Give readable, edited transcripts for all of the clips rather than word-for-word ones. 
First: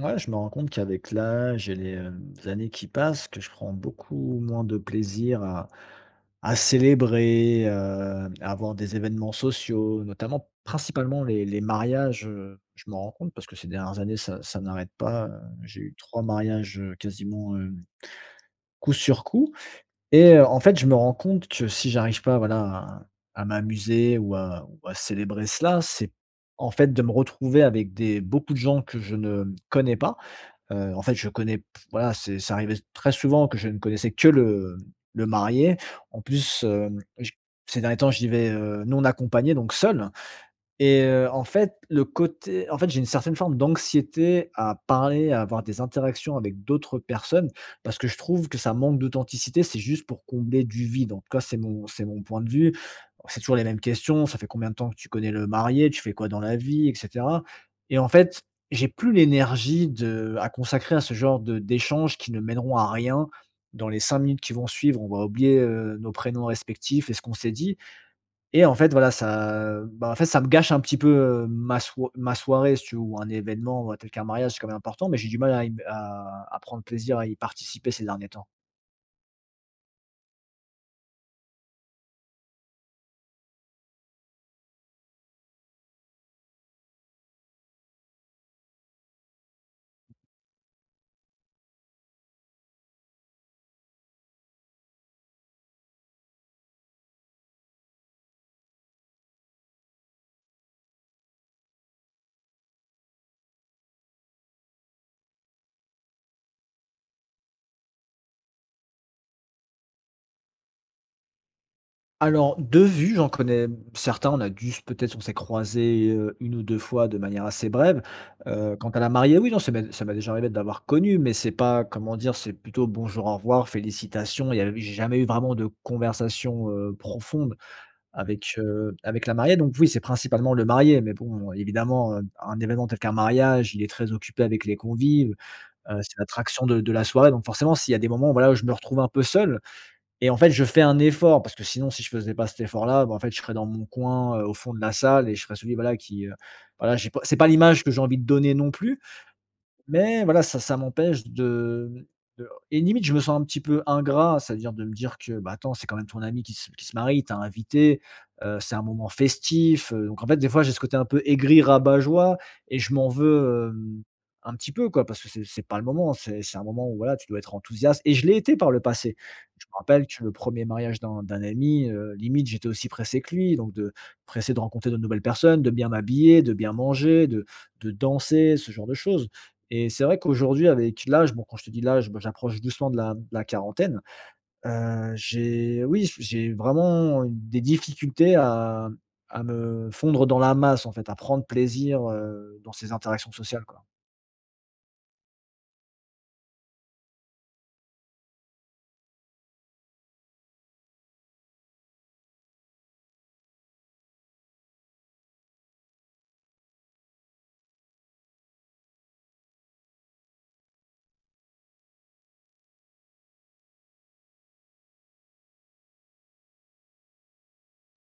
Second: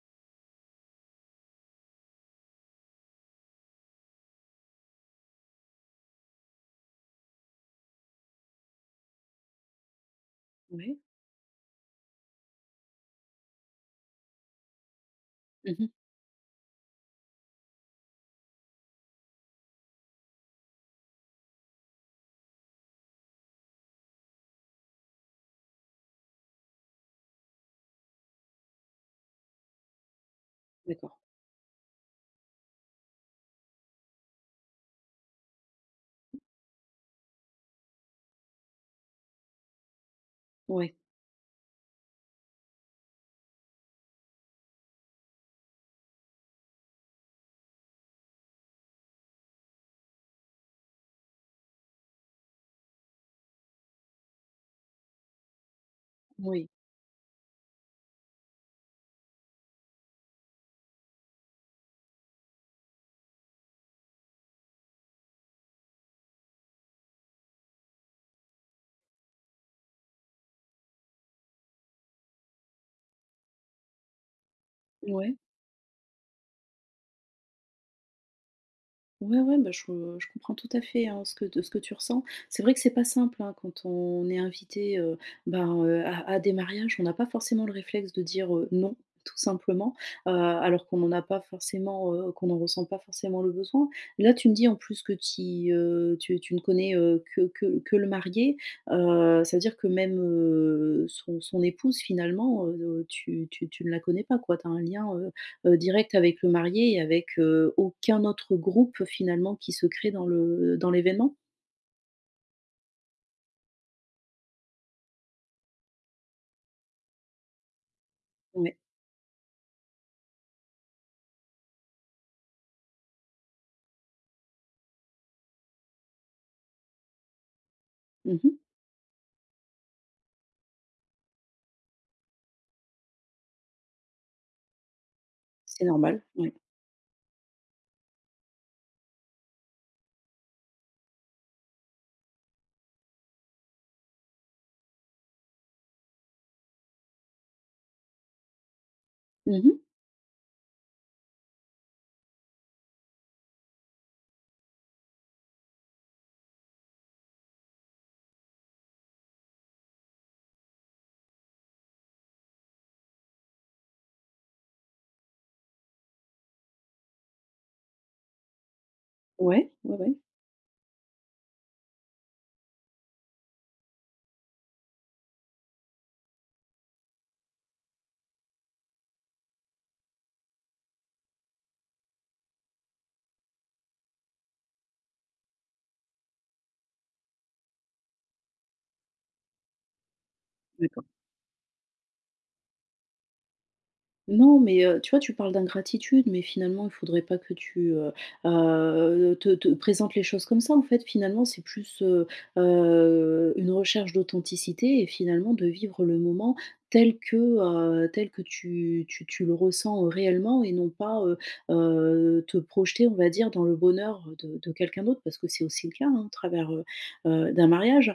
Ouais, je me rends compte qu'avec l'âge et les années qui passent, que je prends beaucoup moins de plaisir à célébrer, à avoir des événements sociaux, notamment Ouais. principalement les mariages. Je me rends compte parce que ces dernières années, ça n'arrête pas. J'ai Mmh. eu 3 mariages, quasiment, coup sur coup. Et en fait, je me rends compte que si j'arrive pas, voilà, à m'amuser ou à célébrer cela, c'est en fait de me retrouver avec des beaucoup de gens que je ne connais pas. D'accord. Je connais, voilà, c'est ça arrivait très souvent que je ne connaissais que le marié. En plus, hem, j ces derniers temps, j'y vais non accompagné, donc seul. Ouais, Et en fait, le côté en fait, j'ai une certaine forme d'anxiété à parler, à avoir des interactions avec d'autres personnes parce que je trouve que ça manque d'authenticité. C'est juste pour combler du vide. En tout cas, c'est mon point de vue. C'est toujours les mêmes questions. Ça fait combien de temps que tu connais le marié? Tu fais quoi dans la oui. vie? Et cetera. Et en fait, j'ai plus l'énergie de à consacrer à ce genre de d'échanges qui ne mèneront à rien. Dans les 5 minutes qui vont suivre, on va oublier nos prénoms respectifs et ce qu'on s'est dit. Et en fait, voilà, ça, bah, en fait, ça me gâche un petit peu, ma soirée, si tu veux, ou un événement tel qu'un mariage, c'est quand même important, mais j'ai Ouais. du mal à y à prendre plaisir à y participer ces derniers temps. Ouais, ouais, je comprends tout à fait, hein, ce que tu ressens. C'est vrai que c'est pas simple, hein, quand on est invité, à des mariages, on n'a pas forcément le réflexe de dire, non, tout simplement, alors qu'on n'en a pas forcément, qu'on n'en ressent pas forcément le besoin. Là, tu me dis en plus que tu ne connais, que le marié, ça veut dire que même, son épouse finalement, tu ne la connais pas quoi. Tu as un lien, direct avec le marié et avec, aucun autre groupe finalement qui se crée dans l'événement. Alors, de vue, j'en connais certains, on a dû s peut-être on s'est croisés une ou 2 fois de manière assez brève. Ouais. Quant à la mariée, oui, non, ça m'est déjà arrivé de l'avoir connue, mais c'est pas comment dire? C'est plutôt bonjour, au revoir, félicitations. Il n'y avait J'ai jamais eu vraiment de conversation profonde Mmh. avec avec la mariée. Donc oui, c'est principalement le marié, mais bon, évidemment un événement tel qu'un mariage, il est très occupé avec les convives. C'est C'est normal, ouais. l'attraction de la soirée. Donc forcément, s'il y a des moments, voilà, où je me retrouve un peu seul. Et en fait, je fais un effort parce que sinon, si je faisais pas cet effort-là, bah, en fait, je serais dans mon coin au fond de la salle et je serais celui, voilà, qui, voilà, j'ai pas c'est pas l'image que j'ai envie de donner non plus. Mmh. Mais voilà, ça m'empêche de et limite, je me sens un petit peu ingrat, c'est-à-dire de me dire que, bah, attends, c'est quand même ton ami qui se marie, tu as invité c'est un moment festif donc en fait, des fois, j'ai ce côté un peu aigri rabat-joie et je m'en veux un petit peu, quoi, parce que c'est pas le moment, c'est un moment où voilà, tu dois être enthousiaste et je l'ai été par le passé. Je me Ouais, ouais, rappelle ouais. que le premier mariage d'un ami, limite, j'étais aussi pressé que lui, donc de pressé de rencontrer de nouvelles personnes, de bien m'habiller, de bien manger, de danser, ce genre de choses. Et c'est vrai qu'aujourd'hui avec l'âge, bon quand je te dis l'âge, bah, j'approche doucement de la quarantaine. J'ai Oui, j'ai vraiment des difficultés à me fondre dans la masse en fait, à prendre plaisir dans ces interactions sociales quoi. Non, mais tu vois, tu parles d'ingratitude, mais finalement, il faudrait pas que tu te présentes les choses comme ça. En fait, finalement, c'est plus, une recherche d'authenticité et finalement de vivre le moment tel que, tel que tu le ressens, réellement et non pas, te projeter, on va dire, dans le bonheur de quelqu'un d'autre parce que c'est aussi le cas, hein, au travers, d'un mariage.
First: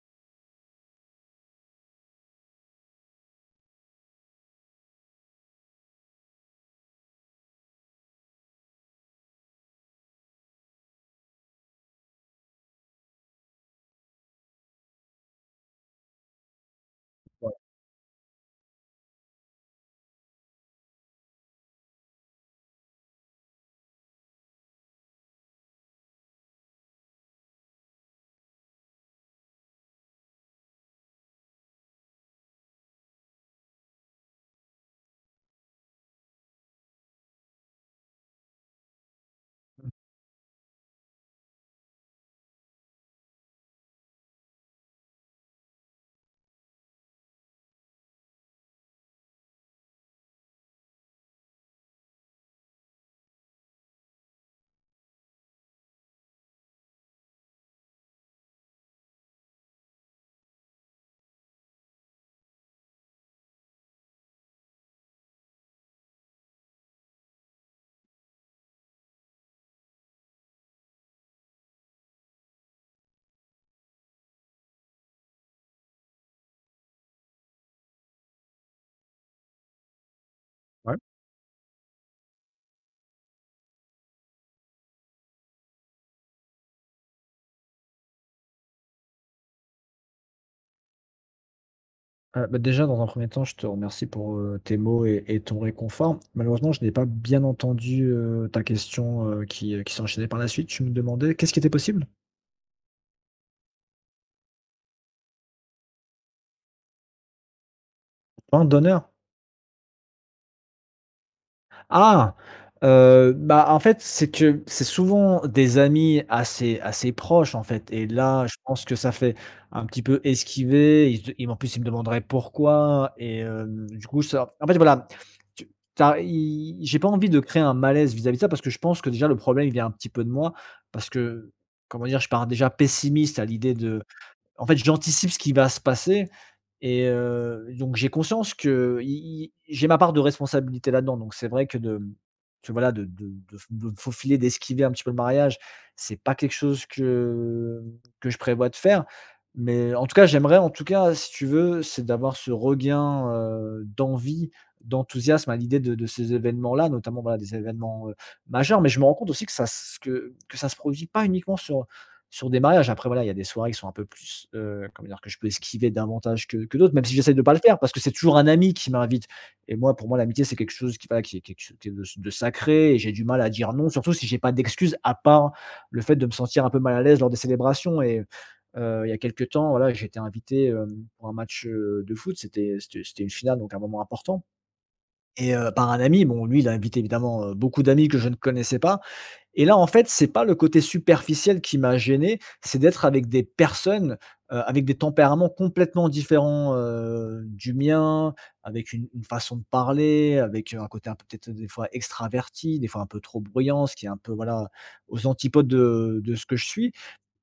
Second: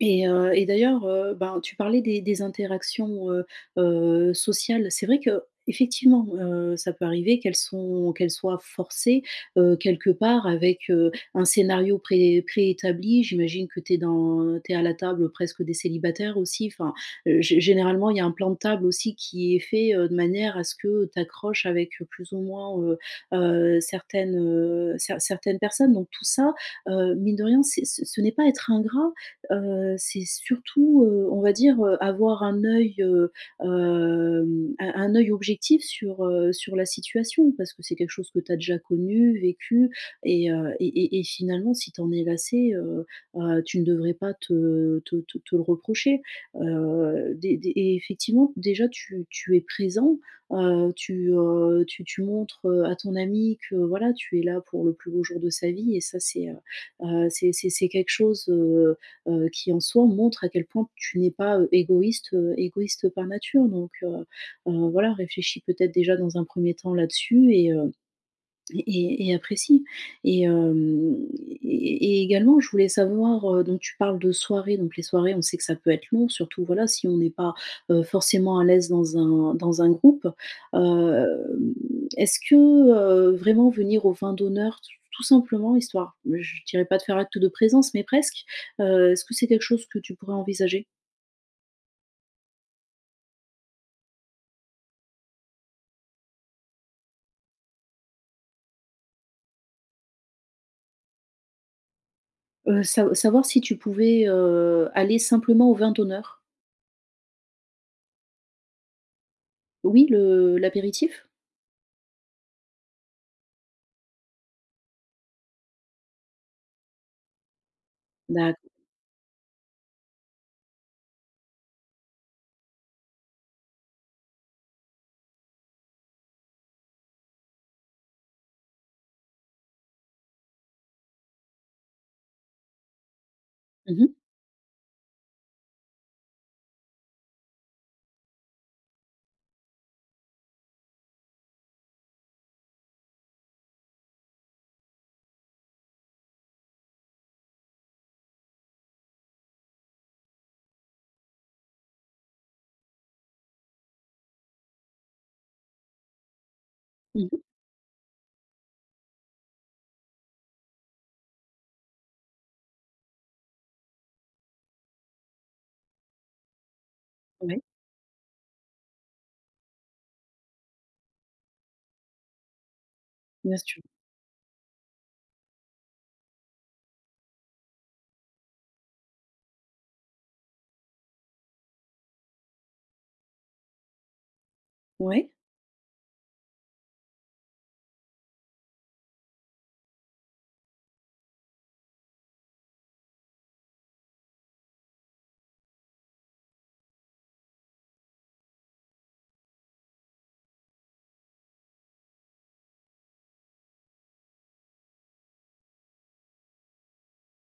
Et d'ailleurs, ben, tu parlais des interactions, sociales. C'est vrai qu'effectivement, ça peut arriver qu'elles soient forcées, quelque part avec, un scénario préétabli. J'imagine que tu es dans t'es à la table presque des célibataires aussi. Enfin, Ouais, gé généralement, il y a un plan de table aussi qui est fait, de manière à ce que tu accroches avec plus ou moins, certaines, certaines personnes. Donc tout ça, mine de rien, c'est ce ce n'est pas être ingrat. C'est surtout, on va dire, avoir un œil, hem, un œil objectif sur, sur la situation parce que c'est quelque chose que tu as déjà connu, vécu et et finalement si tu en es lassé, tu ne devrais pas te le reprocher. Dé dé Et effectivement déjà tu es présent, tu montres, à ton ami que voilà, tu es là pour le plus beau jour de sa vie et ça c'est, c'est quelque chose, qui en soi montre à quel point tu n'es pas, égoïste par nature voilà réfléchis peut-être déjà dans un premier temps là-dessus et et apprécie et hem et également, je voulais savoir, donc tu parles de soirées, donc les soirées, on sait que ça peut être long, surtout, voilà, si on n'est pas, forcément à l'aise dans un groupe. ouais. Hem, Est-ce que, vraiment venir au vin d'honneur, t tout simplement, histoire, je dirais pas de faire acte de présence, mais presque, est-ce que c'est quelque chose que tu pourrais envisager? Déjà dans un premier temps, je te remercie pour tes mots et ton réconfort. Malheureusement, je n'ai pas bien entendu ta question, qui s'enchaînait par la suite. Tu me demandais qu'est-ce qui était possible? Sa Savoir si tu pouvais, aller simplement au vin d'honneur. Vente donneur. Oui, le l'apéritif? Ah! En fait, c'est que c'est souvent des amis assez proches, en fait et là, je D'accord. pense que ça fait un petit peu esquiver. Ils en plus, ils me demanderaient pourquoi et du coup, ça en fait, voilà, tu tu as j'ai pas envie de créer un malaise vis-à-vis de ça parce que je pense que déjà le problème, il vient un petit peu de moi parce que, comment dire? Je pars déjà pessimiste à l'idée de Mmh mh. en fait, j'anticipe ce qui va se passer. Et donc j'ai conscience que i i j'ai ma part de responsabilité là-dedans, donc c'est vrai que de que voilà, de me faufiler, d'esquiver un petit peu le mariage, c'est pas quelque chose que je prévois de faire. Mais en tout cas, j'aimerais si tu veux, c'est d'avoir ce regain d'envie, d'enthousiasme à l'idée de ces événements-là, notamment voilà, Mmh. des événements majeurs. Mais je me rends compte aussi que ça se que ça se produit pas uniquement sur des mariages. Après, voilà, il y a des soirées qui sont un peu plus comment dire? Que je peux esquiver davantage que d'autres, même si j'essaie de ne pas le Ouais. faire parce que c'est toujours un ami qui m'invite. Et moi, pour moi, l'amitié, c'est quelque chose qui, voilà, qui est quelque chose qui est de sacré et j'ai du mal à Bien dire sûr. non, surtout si j'ai pas d'excuse à part le fait de me sentir un peu mal à l'aise lors des célébrations. Et il y a quelques temps, voilà, j'ai été invité pour un match de foot. C'était une finale, donc un moment important. Ouais. Et par un ami. Bon, lui, il a invité évidemment beaucoup d'amis que je ne connaissais pas. Et là, en fait, c'est pas le côté superficiel qui m'a gêné, c'est d'être avec des personnes, avec des tempéraments complètement différents du mien, avec une façon de parler, avec, un côté un peu peut-être des fois extraverti, des fois un peu trop bruyant, ce qui est un peu, voilà, aux antipodes de ce que je suis.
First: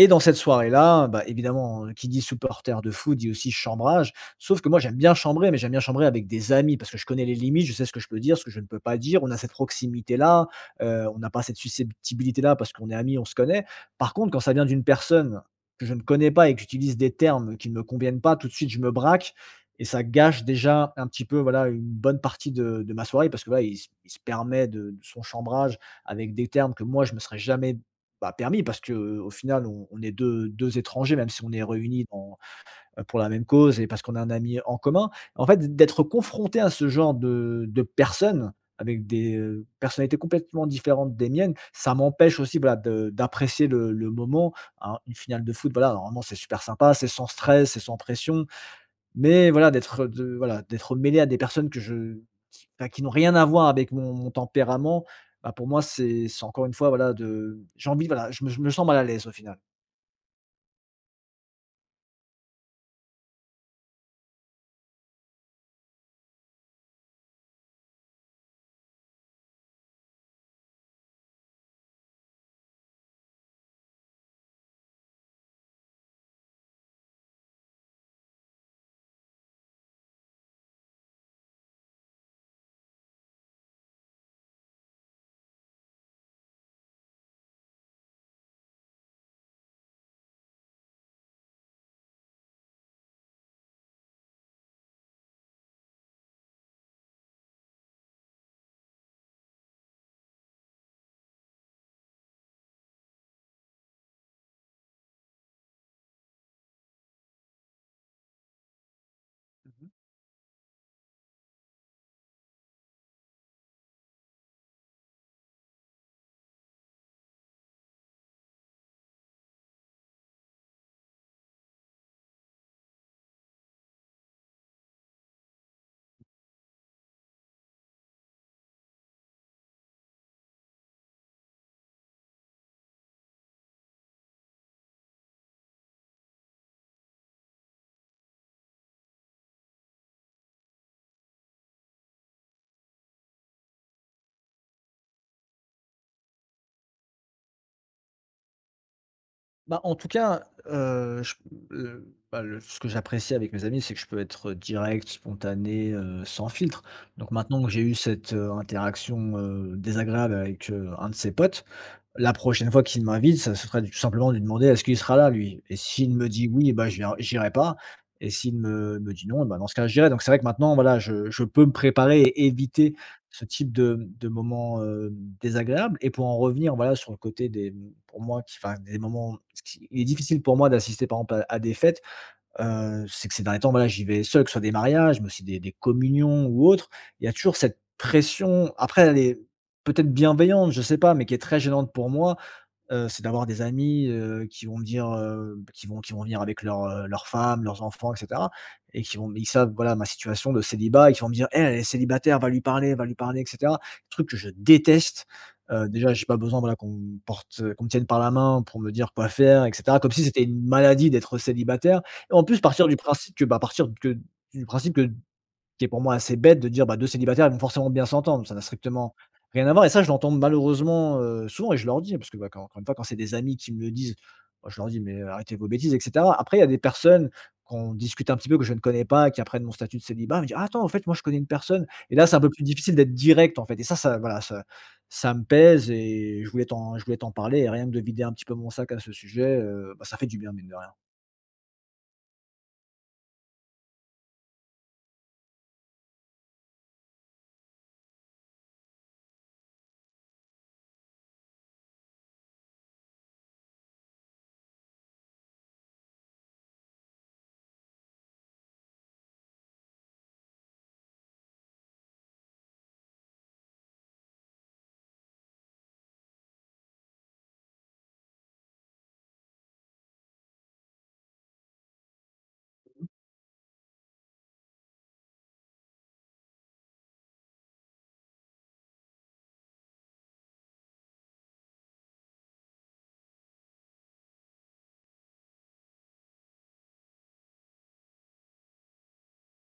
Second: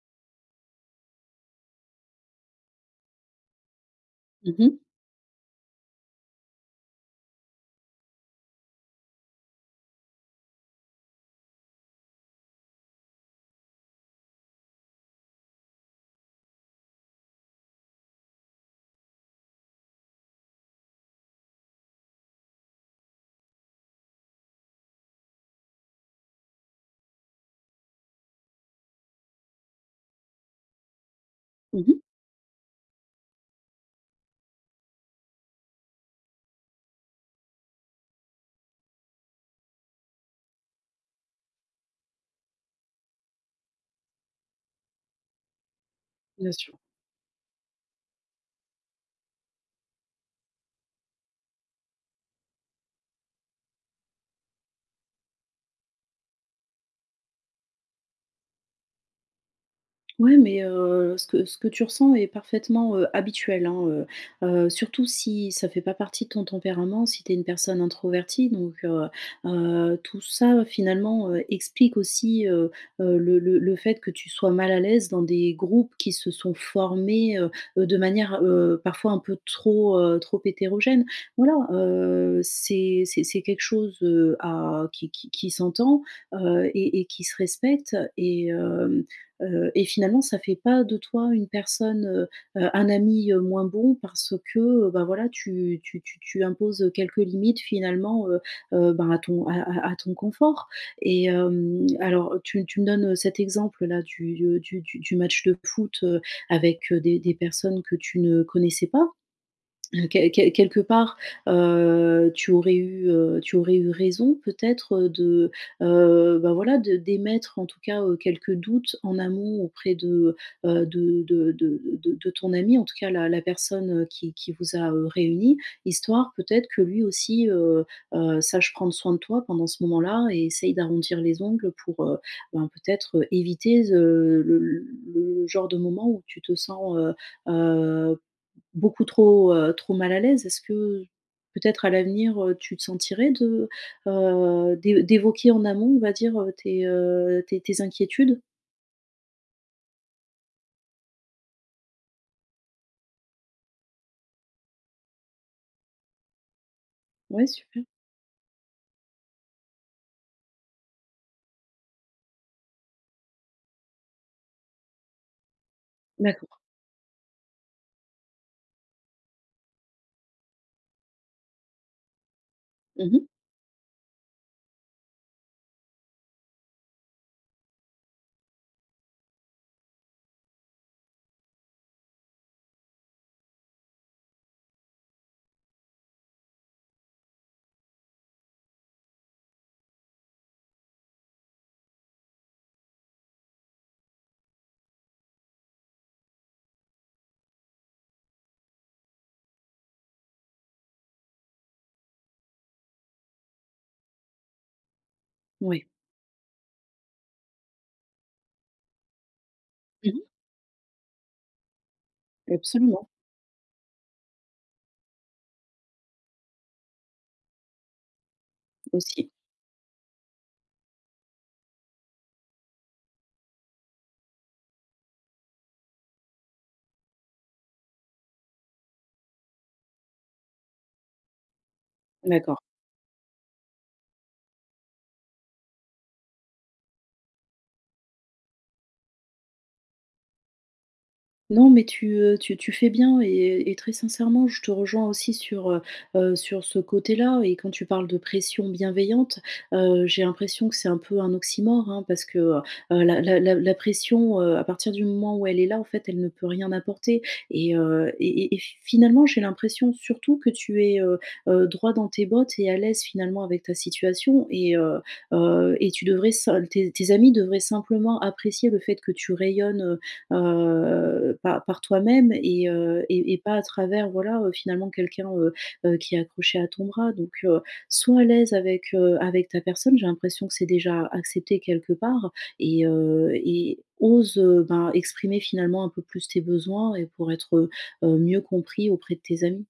Et dans cette soirée-là, bah, évidemment qui dit supporter de foot dit aussi chambrage. Mmh Sauf que moi, mh. j'aime bien chambrer, mais j'aime bien chambrer avec des amis parce que je connais les limites, je sais ce que je peux dire, ce que je ne peux pas dire. On a cette proximité-là, on n'a pas cette susceptibilité-là parce qu'on est amis, on se connaît. Par contre, quand ça vient d'une personne que je ne connais pas et que j'utilise des termes qui ne me conviennent pas, tout de suite, je me braque. Et ça gâche déjà un petit peu, voilà, une bonne partie de ma soirée parce que là, il se permet de son chambrage avec des termes que moi, je me serais jamais bah, permis parce que au final, on est deux étrangers, même si on est Mmh mh. réunis dans pour la même cause et parce qu'on a un ami en commun. En fait, d'être confronté à ce genre de personnes avec des personnalités complètement différentes des miennes, ça m'empêche aussi, voilà, de d'apprécier le moment, hein. Une finale de foot, voilà, normalement, c'est Bien super sûr. sympa, c'est sans stress, c'est sans pression, mais voilà, d'être, de voilà, d'être mêlé à des personnes que je Enfin, qui n'ont rien à voir avec mon tempérament, bah, pour moi, c'est encore une fois, voilà, de j'ai envie, voilà, je me sens mal à l'aise au final. Ouais, mais ce que tu ressens est parfaitement, habituel, hein, surtout si ça fait pas partie de ton tempérament, si tu es une personne introvertie tout ça finalement, explique aussi, le fait que tu sois mal à l'aise dans des groupes qui se sont formés, de manière, parfois un peu trop, trop hétérogène. Voilà, c'est quelque chose, à qui s'entend, et qui se respecte et finalement, ça fait pas de toi une personne, un ami, moins bon parce que, bah, voilà, tu imposes, quelques limites finalement, ben, à ton confort alors tu me donnes, cet exemple là du match de foot, avec, des personnes que tu ne connaissais pas. Quelque part, tu aurais eu raison peut-être, bah, voilà, de d'émettre en tout cas, quelques doutes en amont auprès de, de ton ami, en tout cas la personne, qui vous a, réunis, histoire peut-être que lui aussi, sache prendre soin de toi pendant ce moment-là et essaye d'arrondir les ongles pour, ben, peut-être, éviter ze le genre de moment où tu te sens, heu, beaucoup trop, trop mal à l'aise. Est-ce que peut-être à l'avenir, tu te sentirais de, d'évoquer en amont, on va dire, tes inquiétudes? Bah, en tout cas, je bah, le ce que j'apprécie avec mes amis, c'est que je peux être direct, spontané, sans filtre. Donc Ouais, maintenant que j'ai super. eu cette interaction désagréable avec un de ses potes, la prochaine fois qu'il m'invite, ça serait tout simplement de lui demander: «Est-ce qu'il sera là lui?» et s'il me dit: D'accord. «Oui», bah, je vien j'irai pas, et s'il me dit: «Non», bah, dans ce cas, j'irai. Donc c'est vrai que maintenant, voilà, je peux me préparer et éviter Mmh mh. ce type de moments désagréables. Et pour en revenir, voilà, sur le côté des mmh, pour moi qui enfin des moments ce qui il est difficile pour moi d'assister par exemple à des fêtes, c'est que ces derniers temps, voilà, j'y vais seul, que ce soit des mariages, mais aussi des communions ou autres. Il y a toujours cette pression, après elle est peut-être bienveillante, je sais pas, mais qui est très gênante pour moi. C'est d'avoir des amis, qui vont me dire, qui vont venir avec leurs leurs femmes, leurs enfants et cetera, et qui vont ils savent, voilà, ma situation de célibat et qui vont me dire: «Hey, elle est célibataire, va lui parler» et cetera. Truc que je déteste. Ouais. Déjà, j'ai pas besoin, voilà, qu'on me porte, qu'on me tienne par la main pour me dire quoi faire et cetera, comme si Mmh. c'était une maladie d'être célibataire. Et en plus, partir du Absolument, principe que, bah, partir que du principe que qui est pour moi assez bête de dire, bah, 2 célibataires, ils vont forcément bien s'entendre. Ça n'a strictement aussi. rien à voir et ça, je l'entends malheureusement souvent et je leur dis, parce que, bah, quand encore une fois, quand c'est des amis qui me le disent, moi, je leur dis: «Mais, arrêtez vos bêtises» et cetera. Après, il y a des personnes qu'on discute un petit peu, que je ne connais pas, qui apprennent mon statut de célibat, me disent: «Ah attends, en fait, moi, je connais une personne» et là, c'est un peu D'accord. plus difficile d'être direct, en fait. Et ça ça me pèse et je voulais t'en parler et rien que de vider un petit peu mon sac à ce sujet, bah, ça fait du bien, mine de rien. Non, mais tu fais bien et très sincèrement, je te rejoins aussi sur, sur ce côté-là et quand tu parles de pression bienveillante, j'ai l'impression que c'est un peu un oxymore, hein, parce que, la pression, à partir du moment où elle est là, en fait, elle ne peut rien apporter et et finalement, j'ai l'impression surtout que tu es, droit dans tes bottes et à l'aise finalement avec ta situation et tu devrais sim tes tes amis devraient simplement apprécier le fait que tu rayonnes, par toi-même et pas à travers, voilà, finalement quelqu'un, qui est accroché à ton bras sois à l'aise avec, avec ta personne. J'ai l'impression que c'est déjà accepté quelque part et ose, ben, exprimer finalement un peu plus tes besoins et pour être, mieux compris auprès de tes amis.